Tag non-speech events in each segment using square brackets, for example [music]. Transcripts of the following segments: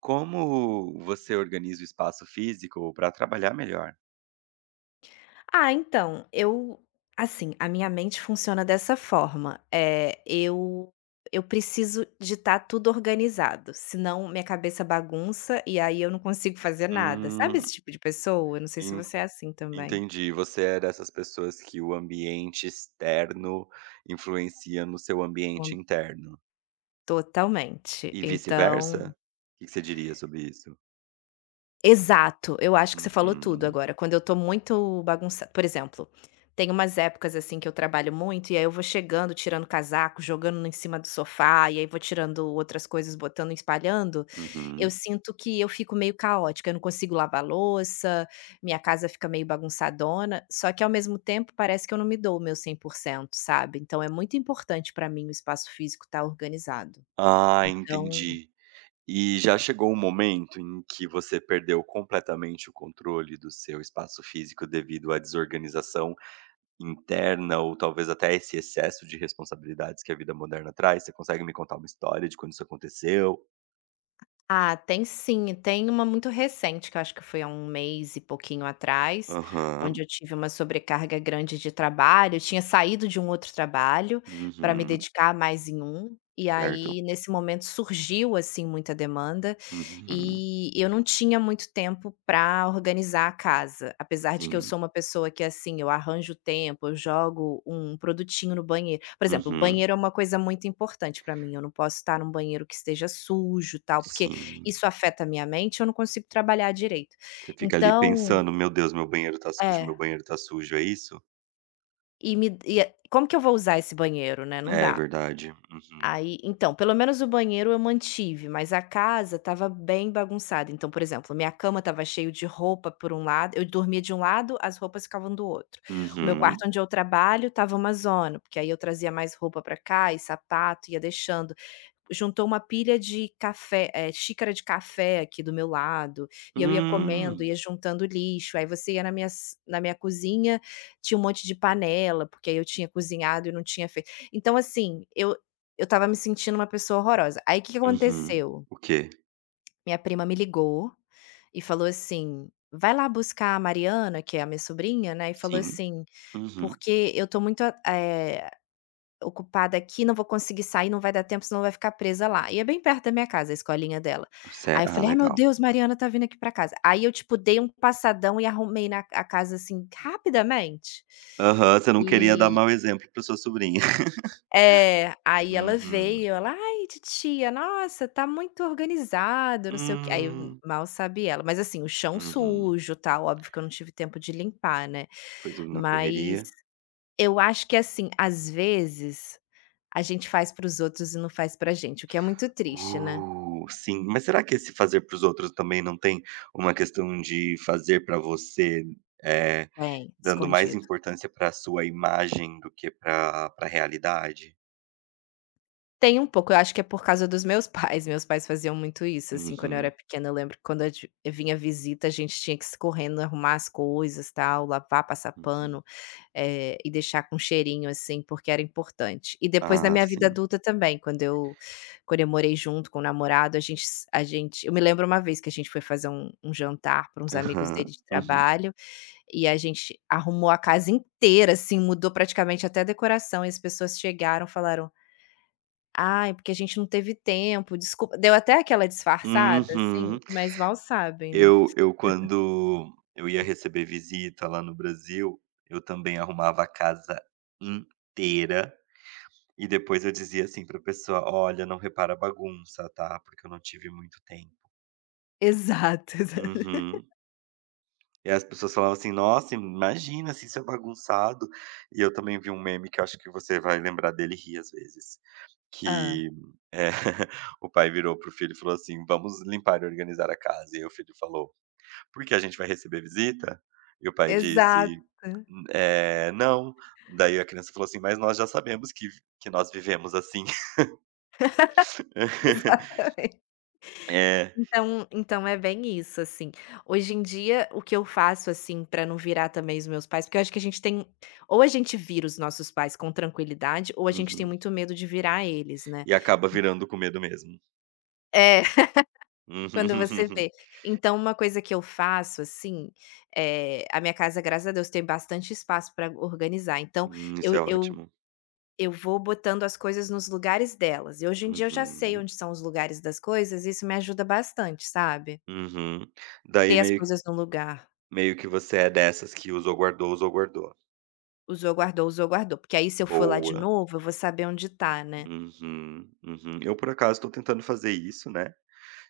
Como você organiza o espaço físico para trabalhar melhor? Ah, então, eu assim, a minha mente funciona dessa forma. É, eu preciso de estar tudo organizado, senão minha cabeça bagunça e aí eu não consigo fazer nada. Sabe Hum. esse tipo de pessoa? Eu não sei se En você é assim também. Entendi. Você é dessas pessoas que o ambiente externo influencia no seu ambiente Hum, interno totalmente. e Então vice-versa? O que que você diria sobre isso? exato, eu acho que você falou tudo Uhum, agora. Quando eu tô muito bagunçada, por exemplo, tem umas épocas assim que eu trabalho muito e aí eu vou chegando, tirando casaco, jogando em cima do sofá e aí vou tirando outras coisas, botando, e espalhando. Eu uhum. sinto que eu fico meio caótica, eu não consigo lavar louça, minha casa fica meio bagunçadona, só que ao mesmo tempo parece que eu não me dou o meu 100%, sabe? Então é muito importante pra mim o espaço físico estar organizado. Ah, Então entendi. E já chegou um momento em que você perdeu completamente o controle do seu espaço físico devido à desorganização interna ou talvez até esse excesso de responsabilidades que a vida moderna traz? Você consegue me contar uma história de quando isso aconteceu? ah, tem sim. Tem uma muito recente, que eu acho que foi há 1 mês e pouquinho atrás, onde Aham. eu tive uma sobrecarga grande de trabalho. Eu tinha saído de um outro trabalho para me Uhum. dedicar mais em um, e aí Certo. nesse momento surgiu, assim, muita demanda, Uhum. e eu não tinha muito tempo para organizar a casa, apesar de que eu sou Sim. uma pessoa que, assim, eu arranjo tempo, eu jogo um produtinho no banheiro. Por exemplo, o Uhum. banheiro é uma coisa muito importante para mim, eu não posso estar num banheiro que esteja sujo, tal, porque Sim. isso afeta a minha mente, eu não consigo trabalhar direito. Você fica ali Então pensando: "Meu Deus, meu banheiro tá sujo, meu é, banheiro tá sujo", é isso? e é como que eu vou usar esse banheiro, né, não É dá. verdade. Uhum. Aí então, pelo menos o banheiro eu mantive, mas a casa tava bem bagunçada. Então, por exemplo, minha cama tava cheio de roupa por um lado eu dormia de um lado, as roupas ficavam do outro. O meu Uhum. quarto onde eu trabalho tava uma zona, porque aí eu trazia mais roupa pra cá e sapato, ia deixando. Juntou uma pilha de café, xícara de café aqui do meu lado, e eu ia comendo, ia Hum. juntando lixo. Aí você ia na minha cozinha, tinha um monte de panela, porque aí eu tinha cozinhado e não tinha feito. Então assim, eu estava me sentindo uma pessoa horrorosa. Aí o que que Uhum. aconteceu? O quê? Minha prima me ligou e falou assim: "Vai lá buscar a Mariana", que é a minha sobrinha, né, e falou Sim. assim: Uhum. "Porque eu tô muito, ocupada aqui, não vou conseguir sair, não vai dar tempo, senão vai ficar presa lá". E é bem perto da minha casa a escolinha dela. Cer Aí eu ah, falei: "Ai meu legal. Deus, Mariana tá vindo aqui pra casa". Aí eu, tipo, dei um passadão e arrumei na a casa, assim, rapidamente. Aham, você não queria dar E mau exemplo para sua sobrinha. [laughs] é, aí ela Uhum. veio, ela: "Ai, titia, nossa, tá muito organizado, não sei o quê", aí Hum. mal sabe ela, mas assim, o chão Uhum. sujo, tal, óbvio que eu não tive tempo de limpar, né. Foi tudo na Mas correria. eu acho que assim, às vezes, a gente faz para os outros e não faz pra gente, o que é muito triste, né. Sim. Mas será que esse fazer para os outros também não tem uma questão de fazer para você, eh, Bem dando mais escondido. importância para a sua imagem do que para a realidade? Tem um pouco, eu acho que é por causa dos meus pais faziam muito isso, assim, quando eu era Uhum, pequena, eu lembro que quando a gen vinha visita, a gente tinha que se correndo, arrumar as coisas, tal, lavar, passar uhum. pano, e deixar com cheirinho, assim, porque era importante. E depois na Ah, minha vida sim. adulta também, quando eu morei junto com o namorado, a gente eu me lembro uma vez que a gente foi fazer um jantar para uns amigos Aham. dele de Uhum. trabalho, e a gente arrumou a casa inteira, assim, mudou praticamente até a decoração, e as pessoas chegaram, falaram: "Ai, porque a gente não teve tempo, desculpa". Deu até aquela disfarçada, assim, Uhum. mas mal sabem, né. Eu quando eu ia receber visita lá no Brasil, eu também arrumava a casa inteira. E depois eu dizia assim pra pessoa: "Olha, não repara a bagunça, tá? Porque eu não tive muito tempo". Exato. [laughs] Uhum. E as pessoas falavam assim: "Nossa, imagina se isso é bagunçado". E eu também vi um meme que eu acho que você vai lembrar dele e rir às vezes, Ah, que, eh, [laughs] o pai virou pro filho e falou assim: "Vamos limpar e organizar a casa". E aí o filho falou: "Porque a gente vai receber visita?" E o pai exato. disse: [laughs] não". Daí a criança falou assim: "Mas nós já sabemos que nós vivemos assim". [laughs] Exatamente. É. Então é bem isso, assim. Hoje em dia, o que eu faço, assim, pra não virar também os meus pais porque eu acho que a gente tem ou a gente vira os nossos pais com tranquilidade, ou a gente tem Uhum. muito medo de virar eles, né. E acaba virando com medo mesmo. É. Quando você Uhum. vê. [laughs] Então uma coisa que eu faço, assim, a minha casa, graças a Deus, tem bastante espaço para organizar, então isso eu é eu ótimo. eu vou botando as coisas nos lugares delas, e hoje em dia eu já sei Uhum, onde são os lugares das coisas, e isso me ajuda bastante, sabe. uhum. Daí Ter as meio coisas no lugar. meio que você é dessas que usou, guardou, usou, guardou. Usou, guardou, porque aí se eu for lá de Boa. novo, eu vou saber onde tá, né. Uhum, uhum. Eu, por acaso, estou tentando fazer isso, né,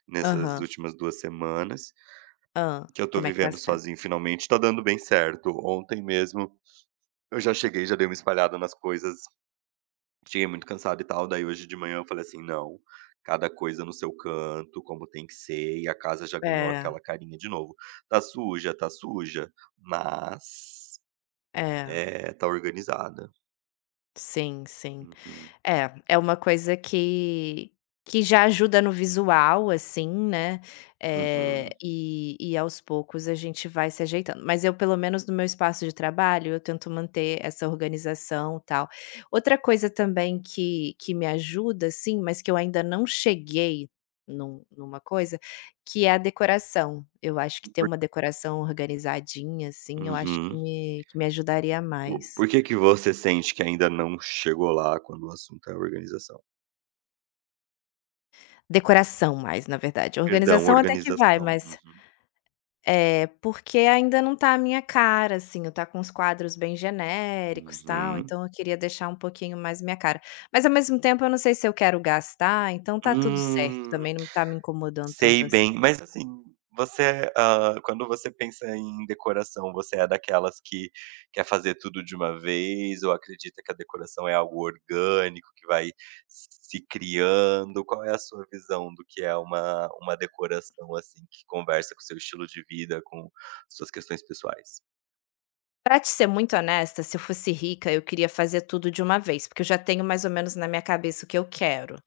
nessas Aham. últimas 2 semanas, Hã. que eu tô Como é que tá vivendo sendo. sozinho finalmente, tá dando bem certo. Ontem mesmo eu já cheguei, já dei uma espalhada nas coisas. Cheguei muito cansado e tal, daí hoje de manhã eu falei assim: "Não, cada coisa no seu canto, como tem que ser", e a casa já ganhou É, aquela carinha de novo. Tá suja, mas, é. é, tá organizada. Sim, sim. Uhum, É, é uma coisa que já ajuda no visual, assim, né, uhum, e aos poucos a gente vai se ajeitando. Mas eu, pelo menos no meu espaço de trabalho, eu tento manter essa organização, e tal. Outra coisa também que me ajuda, assim, mas que eu ainda não cheguei numa coisa, que é a decoração. Eu acho que ter uma decoração organizadinha, assim, eu acho que uhum. me que me ajudaria Por mais. por que que você sente que ainda não chegou lá quando o assunto é organização? Decoração mais, na verdade. Perdão, Organização até que vai, organização. mas Uhum, é, porque ainda não tá a minha cara, assim, eu tá com os quadros bem genéricos, tal, uhum. então eu queria deixar um pouquinho mais minha cara. Mas ao mesmo tempo eu não sei se eu quero gastar, então tá tudo certo, Hum. também não tá me incomodando tanto Sei assim. bem. Mas, assim, você, quando você pensa em decoração, você é daquelas que quer fazer tudo de uma vez ou acredita que a decoração é algo orgânico que vai se criando? Qual é a sua visão do que é uma decoração, assim, que conversa com o seu estilo de vida, com suas questões pessoais? Pra te ser muito honesta, se eu fosse rica, eu queria fazer tudo de uma vez, porque eu já tenho mais ou menos na minha cabeça o que eu quero.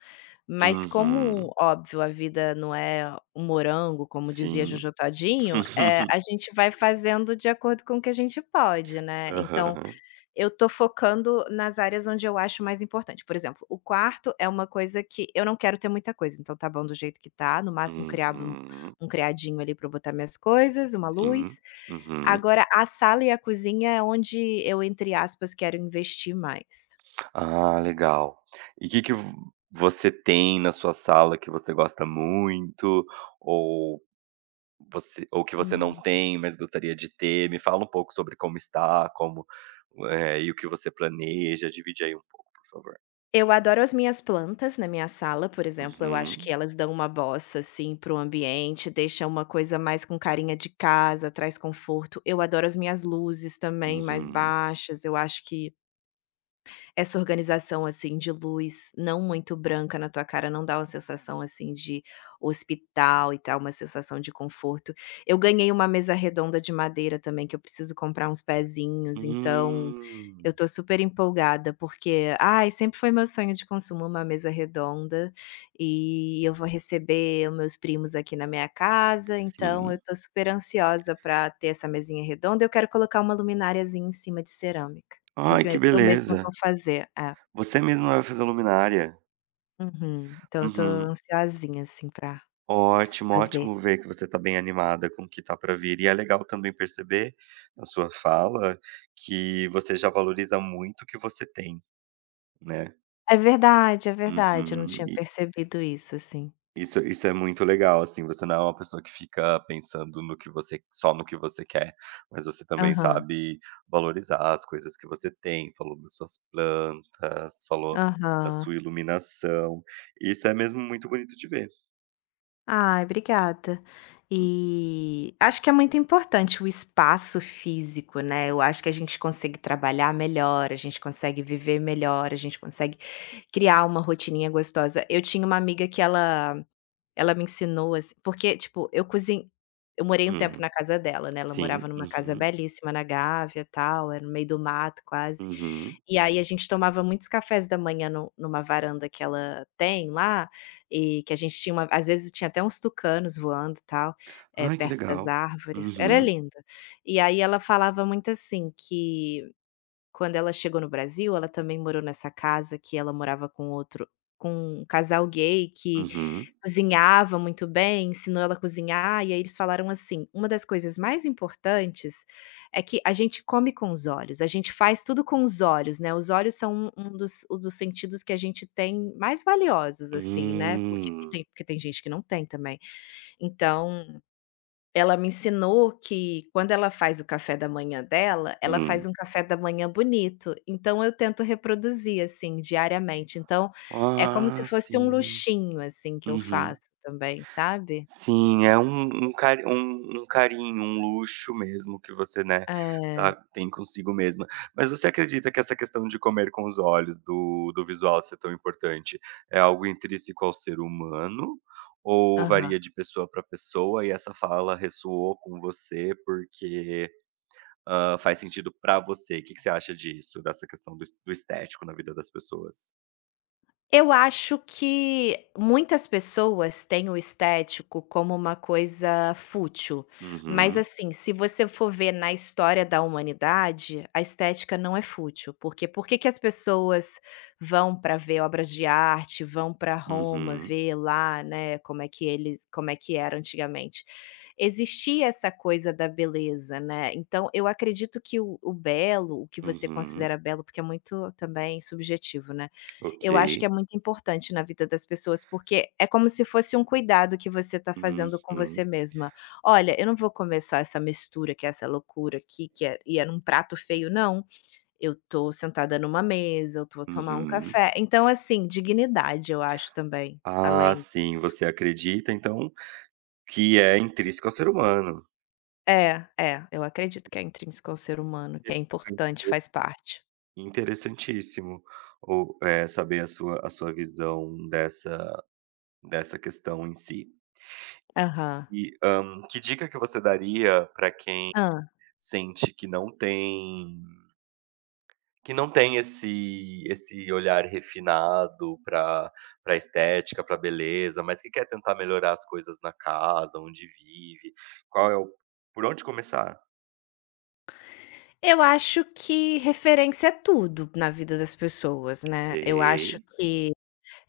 Mas Uhum. como, óbvio, a vida não é um morango, como dizia Sim. Jojo Todinho, [laughs] a gente vai fazendo de acordo com o que a gente pode, né. Então, Aham. eu tô focando nas áreas onde eu acho mais importante. Por exemplo, o quarto é uma coisa que eu não quero ter muita coisa, então tá bom do jeito que tá, no máximo criar Uhum. um criadinho ali pra eu botar minhas coisas, uma Sim. luz. Uhum. Agora a sala e a cozinha é onde eu, entre aspas, quero investir mais. Ah, legal. E o que que vo você tem na sua sala que você gosta muito, ou ou que você não Uhum. tem, mas gostaria de ter? Me fala um pouco sobre como está, como, e o que você planeja, divide aí um pouco, por favor. Eu adoro as minhas plantas na minha sala, por exemplo, eu acho que Uhum, elas dão uma bossa, assim, para o ambiente, deixa uma coisa mais com carinha de casa, traz conforto. Eu adoro as minhas luzes também mais uhum. baixas, eu acho que essa organização, assim, de luz não muito branca na tua cara, não dá uma sensação, assim, de hospital e tal, uma sensação de conforto. Eu ganhei uma mesa redonda de madeira também, que eu preciso comprar uns pezinhos, então Hum, eu tô super empolgada, porque, ai, sempre foi meu sonho de consumo uma mesa redonda, e eu vou receber os meus primos aqui na minha casa, então eu sim. tô super ansiosa pra ter essa mesinha redonda. Eu quero colocar uma lumináriazinha em cima de cerâmica. Que eu Ai, que que eu mesma vou beleza. fazer, é. Você mesmo vai fazer luminária. Uhum. Então eu tô Uhum. ansiosinha, assim, pra Ótimo, fazer. ótimo ver que você está bem animada com o que está para vir. E é legal também perceber na sua fala que você já valoriza muito o que você tem, né. É verdade, eu não Uhum. tinha E percebido isso, assim. isso é muito legal, assim, você não é uma pessoa que fica pensando no que você só no que você quer, mas você também Aham, sabe valorizar as coisas que você tem, falou das suas plantas, falou da aham. sua iluminação. Isso é mesmo muito bonito de ver. Ai, obrigada. Uhum. E acho que é muito importante o espaço físico, né. Eu acho que a gente consegue trabalhar melhor, a gente consegue viver melhor, a gente consegue criar uma rotininha gostosa. Eu tinha uma amiga que ela me ensinou, assim porque, tipo, eu cozin eu morei um tempo na Hum. casa dela, né, ela morava Sim. numa casa Uhum. belíssima na Gávea, tal, era no meio do mato quase. Uhum. E aí a gente tomava muitos cafés da manhã nu numa varanda que ela tem lá, e que a gente tinha uma às vezes tinha até uns tucanos voando, e tal, Ai, que perto das legal. árvores, era Uhum, lindo. E aí ela falava muito assim que quando ela chegou no Brasil, ela também morou nessa casa que ela morava com outro com um casal gay que uhum. cozinhava muito bem, ensinou ela a cozinhar, e aí eles falaram assim: "Uma das coisas mais importantes é que a gente come com os olhos, a gente faz tudo com os olhos, né". Os olhos são um dos dos sentidos que a gente tem mais valiosos, assim, né, Hum, porque tem gente que não tem também. Então ela me ensinou que quando ela faz o café da manhã dela, ela faz hum. um café da manhã bonito, então eu tento reproduzir, assim, diariamente. Então, é como se Ah, fosse um sim. luxinho, assim, que eu Uhum. faço também, sabe? Sim, é um um cari um um carinho, um luxo mesmo que você, né, É, tá tem consigo mesma. Mas você acredita que essa questão de comer com os olhos, do visual ser tão importante, é algo intrínseco ao ser humano, ou aham. varia de pessoa para pessoa e essa fala ressoou com você porque faz sentido pra você. O que que você acha disso? Dessa questão do estético na vida das pessoas? Eu acho que muitas pessoas têm o estético como uma coisa fútil, mas Uhum, assim, se você for ver na história da humanidade, a estética não é fútil, porque por que que as pessoas vão para ver obras de arte, vão para Roma uhum, ver lá, né, como é que eles como é que era antigamente. Existia essa coisa da beleza, né, então eu acredito que o belo, o que você uhum. considera belo, porque é muito também subjetivo, né, Ok. eu acho que é muito importante na vida das pessoas, porque é como se fosse um cuidado que você está fazendo com você Uhum, mesma. "Olha, eu não vou comer só essa mistura, que é essa loucura aqui, que é e é num prato feio, não. Eu tô sentada numa mesa, eu vou tomar um uhum. café". Então, assim, dignidade, eu acho também, Ah, além sim, disso. você acredita então que é intrínseco ao ser humano. É, é, eu acredito que é intrínseco ao ser humano, que é importante, faz parte. Interessantíssimo saber a sua visão dessa questão em si. Aham. E, que dica que você daria para quem Ah. sente que não tem. Esse olhar refinado para estética, para beleza, mas que quer tentar melhorar as coisas na casa, onde vive. Qual é o Por onde começar? Eu acho que referência é tudo na vida das pessoas, né. Eu acho Sei. que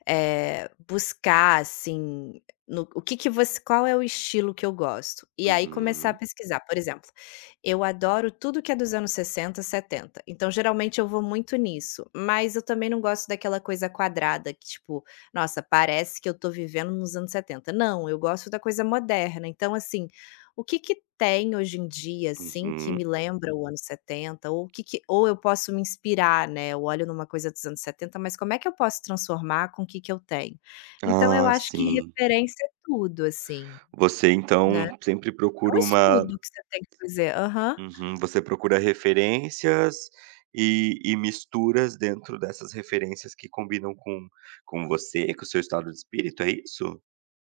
buscar assim, no o que que você qual é o estilo que eu gosto? E aí começar a Uhum, pesquisar. Por exemplo, eu adoro tudo que é dos anos 60, 70, então geralmente eu vou muito nisso, mas eu também não gosto daquela coisa quadrada que tipo: "Nossa, parece que eu tô vivendo nos anos 70". Não, eu gosto da coisa moderna, então assim, o que que tem hoje em dia, assim, que uhum. me lembra o ano 70? Ou o que que ou eu posso me inspirar, né, eu olho numa coisa dos anos 70, mas como é que eu posso transformar com o que que eu tenho? Então eu Ah, acho que sim. referência é tudo, assim, Você né. então sempre É procura um uma estudo que você tem que fazer. Aham. Uhum, você procura referências e misturas dentro dessas referências que combinam com você, com o seu estado de espírito, é isso?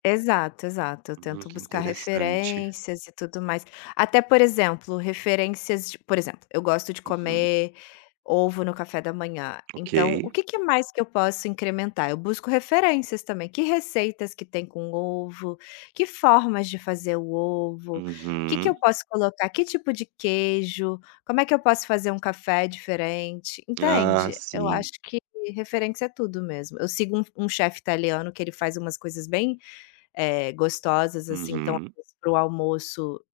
Exato, exato. Eu tento Que buscar interessante. referências e tudo mais. Até, por exemplo, referências de por exemplo, eu gosto de Uhum. comer ovo no café da manhã, Ok. então o que que mais que eu posso incrementar? Eu busco referências também, que receitas que tem com ovo, que formas de fazer o ovo, o que que eu Uhum. posso colocar, que tipo de queijo, como é que eu posso fazer um café diferente, Ah, entende? Eu sim. acho que referência é tudo mesmo. Eu sigo um chefe italiano que ele faz umas coisas bem gostosas, assim, então Uhum, para o almoço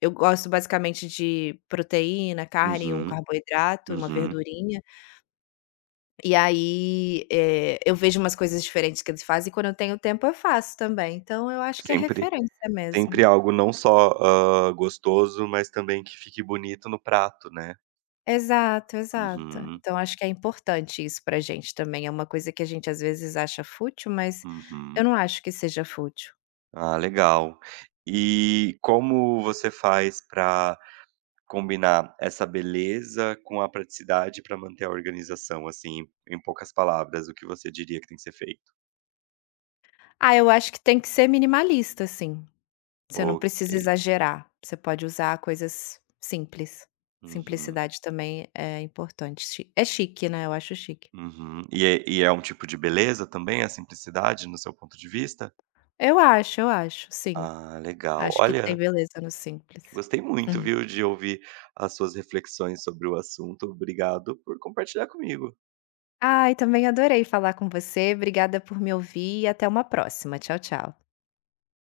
eu gosto basicamente de proteína, carne e um uhum, carboidrato, uma uhum. verdurinha, e aí, eu vejo umas coisas diferentes que eles fazem e quando eu tenho tempo eu faço também, então eu acho que é Sempre referência mesmo. sempre algo não só, gostoso, mas também que fique bonito no prato, né. Exato, exato. Uhum, Então acho que é importante isso pra gente também, é uma coisa que a gente às vezes acha fútil, mas eu uhum. não acho que seja fútil. Ah, legal. E como você faz para combinar essa beleza com a praticidade para manter a organização, assim, em poucas palavras, o que você diria que tem que ser feito? Ah, eu acho que tem que ser minimalista sim. Você não Ok. precisa exagerar, você pode usar coisas simples. Uhum. Simplicidade também é importante, chi é chique, né, eu acho chique. Uhum. E é um tipo de beleza também, a simplicidade, no seu ponto de vista? Eu acho, sim. Ah, legal. Acho que tem Olha, beleza no simples. gostei muito, Uhum. viu, de ouvir as suas reflexões sobre o assunto. Obrigado por compartilhar comigo. Ai, também adorei falar com você, obrigada por me ouvir e até uma próxima. Tchau, tchau.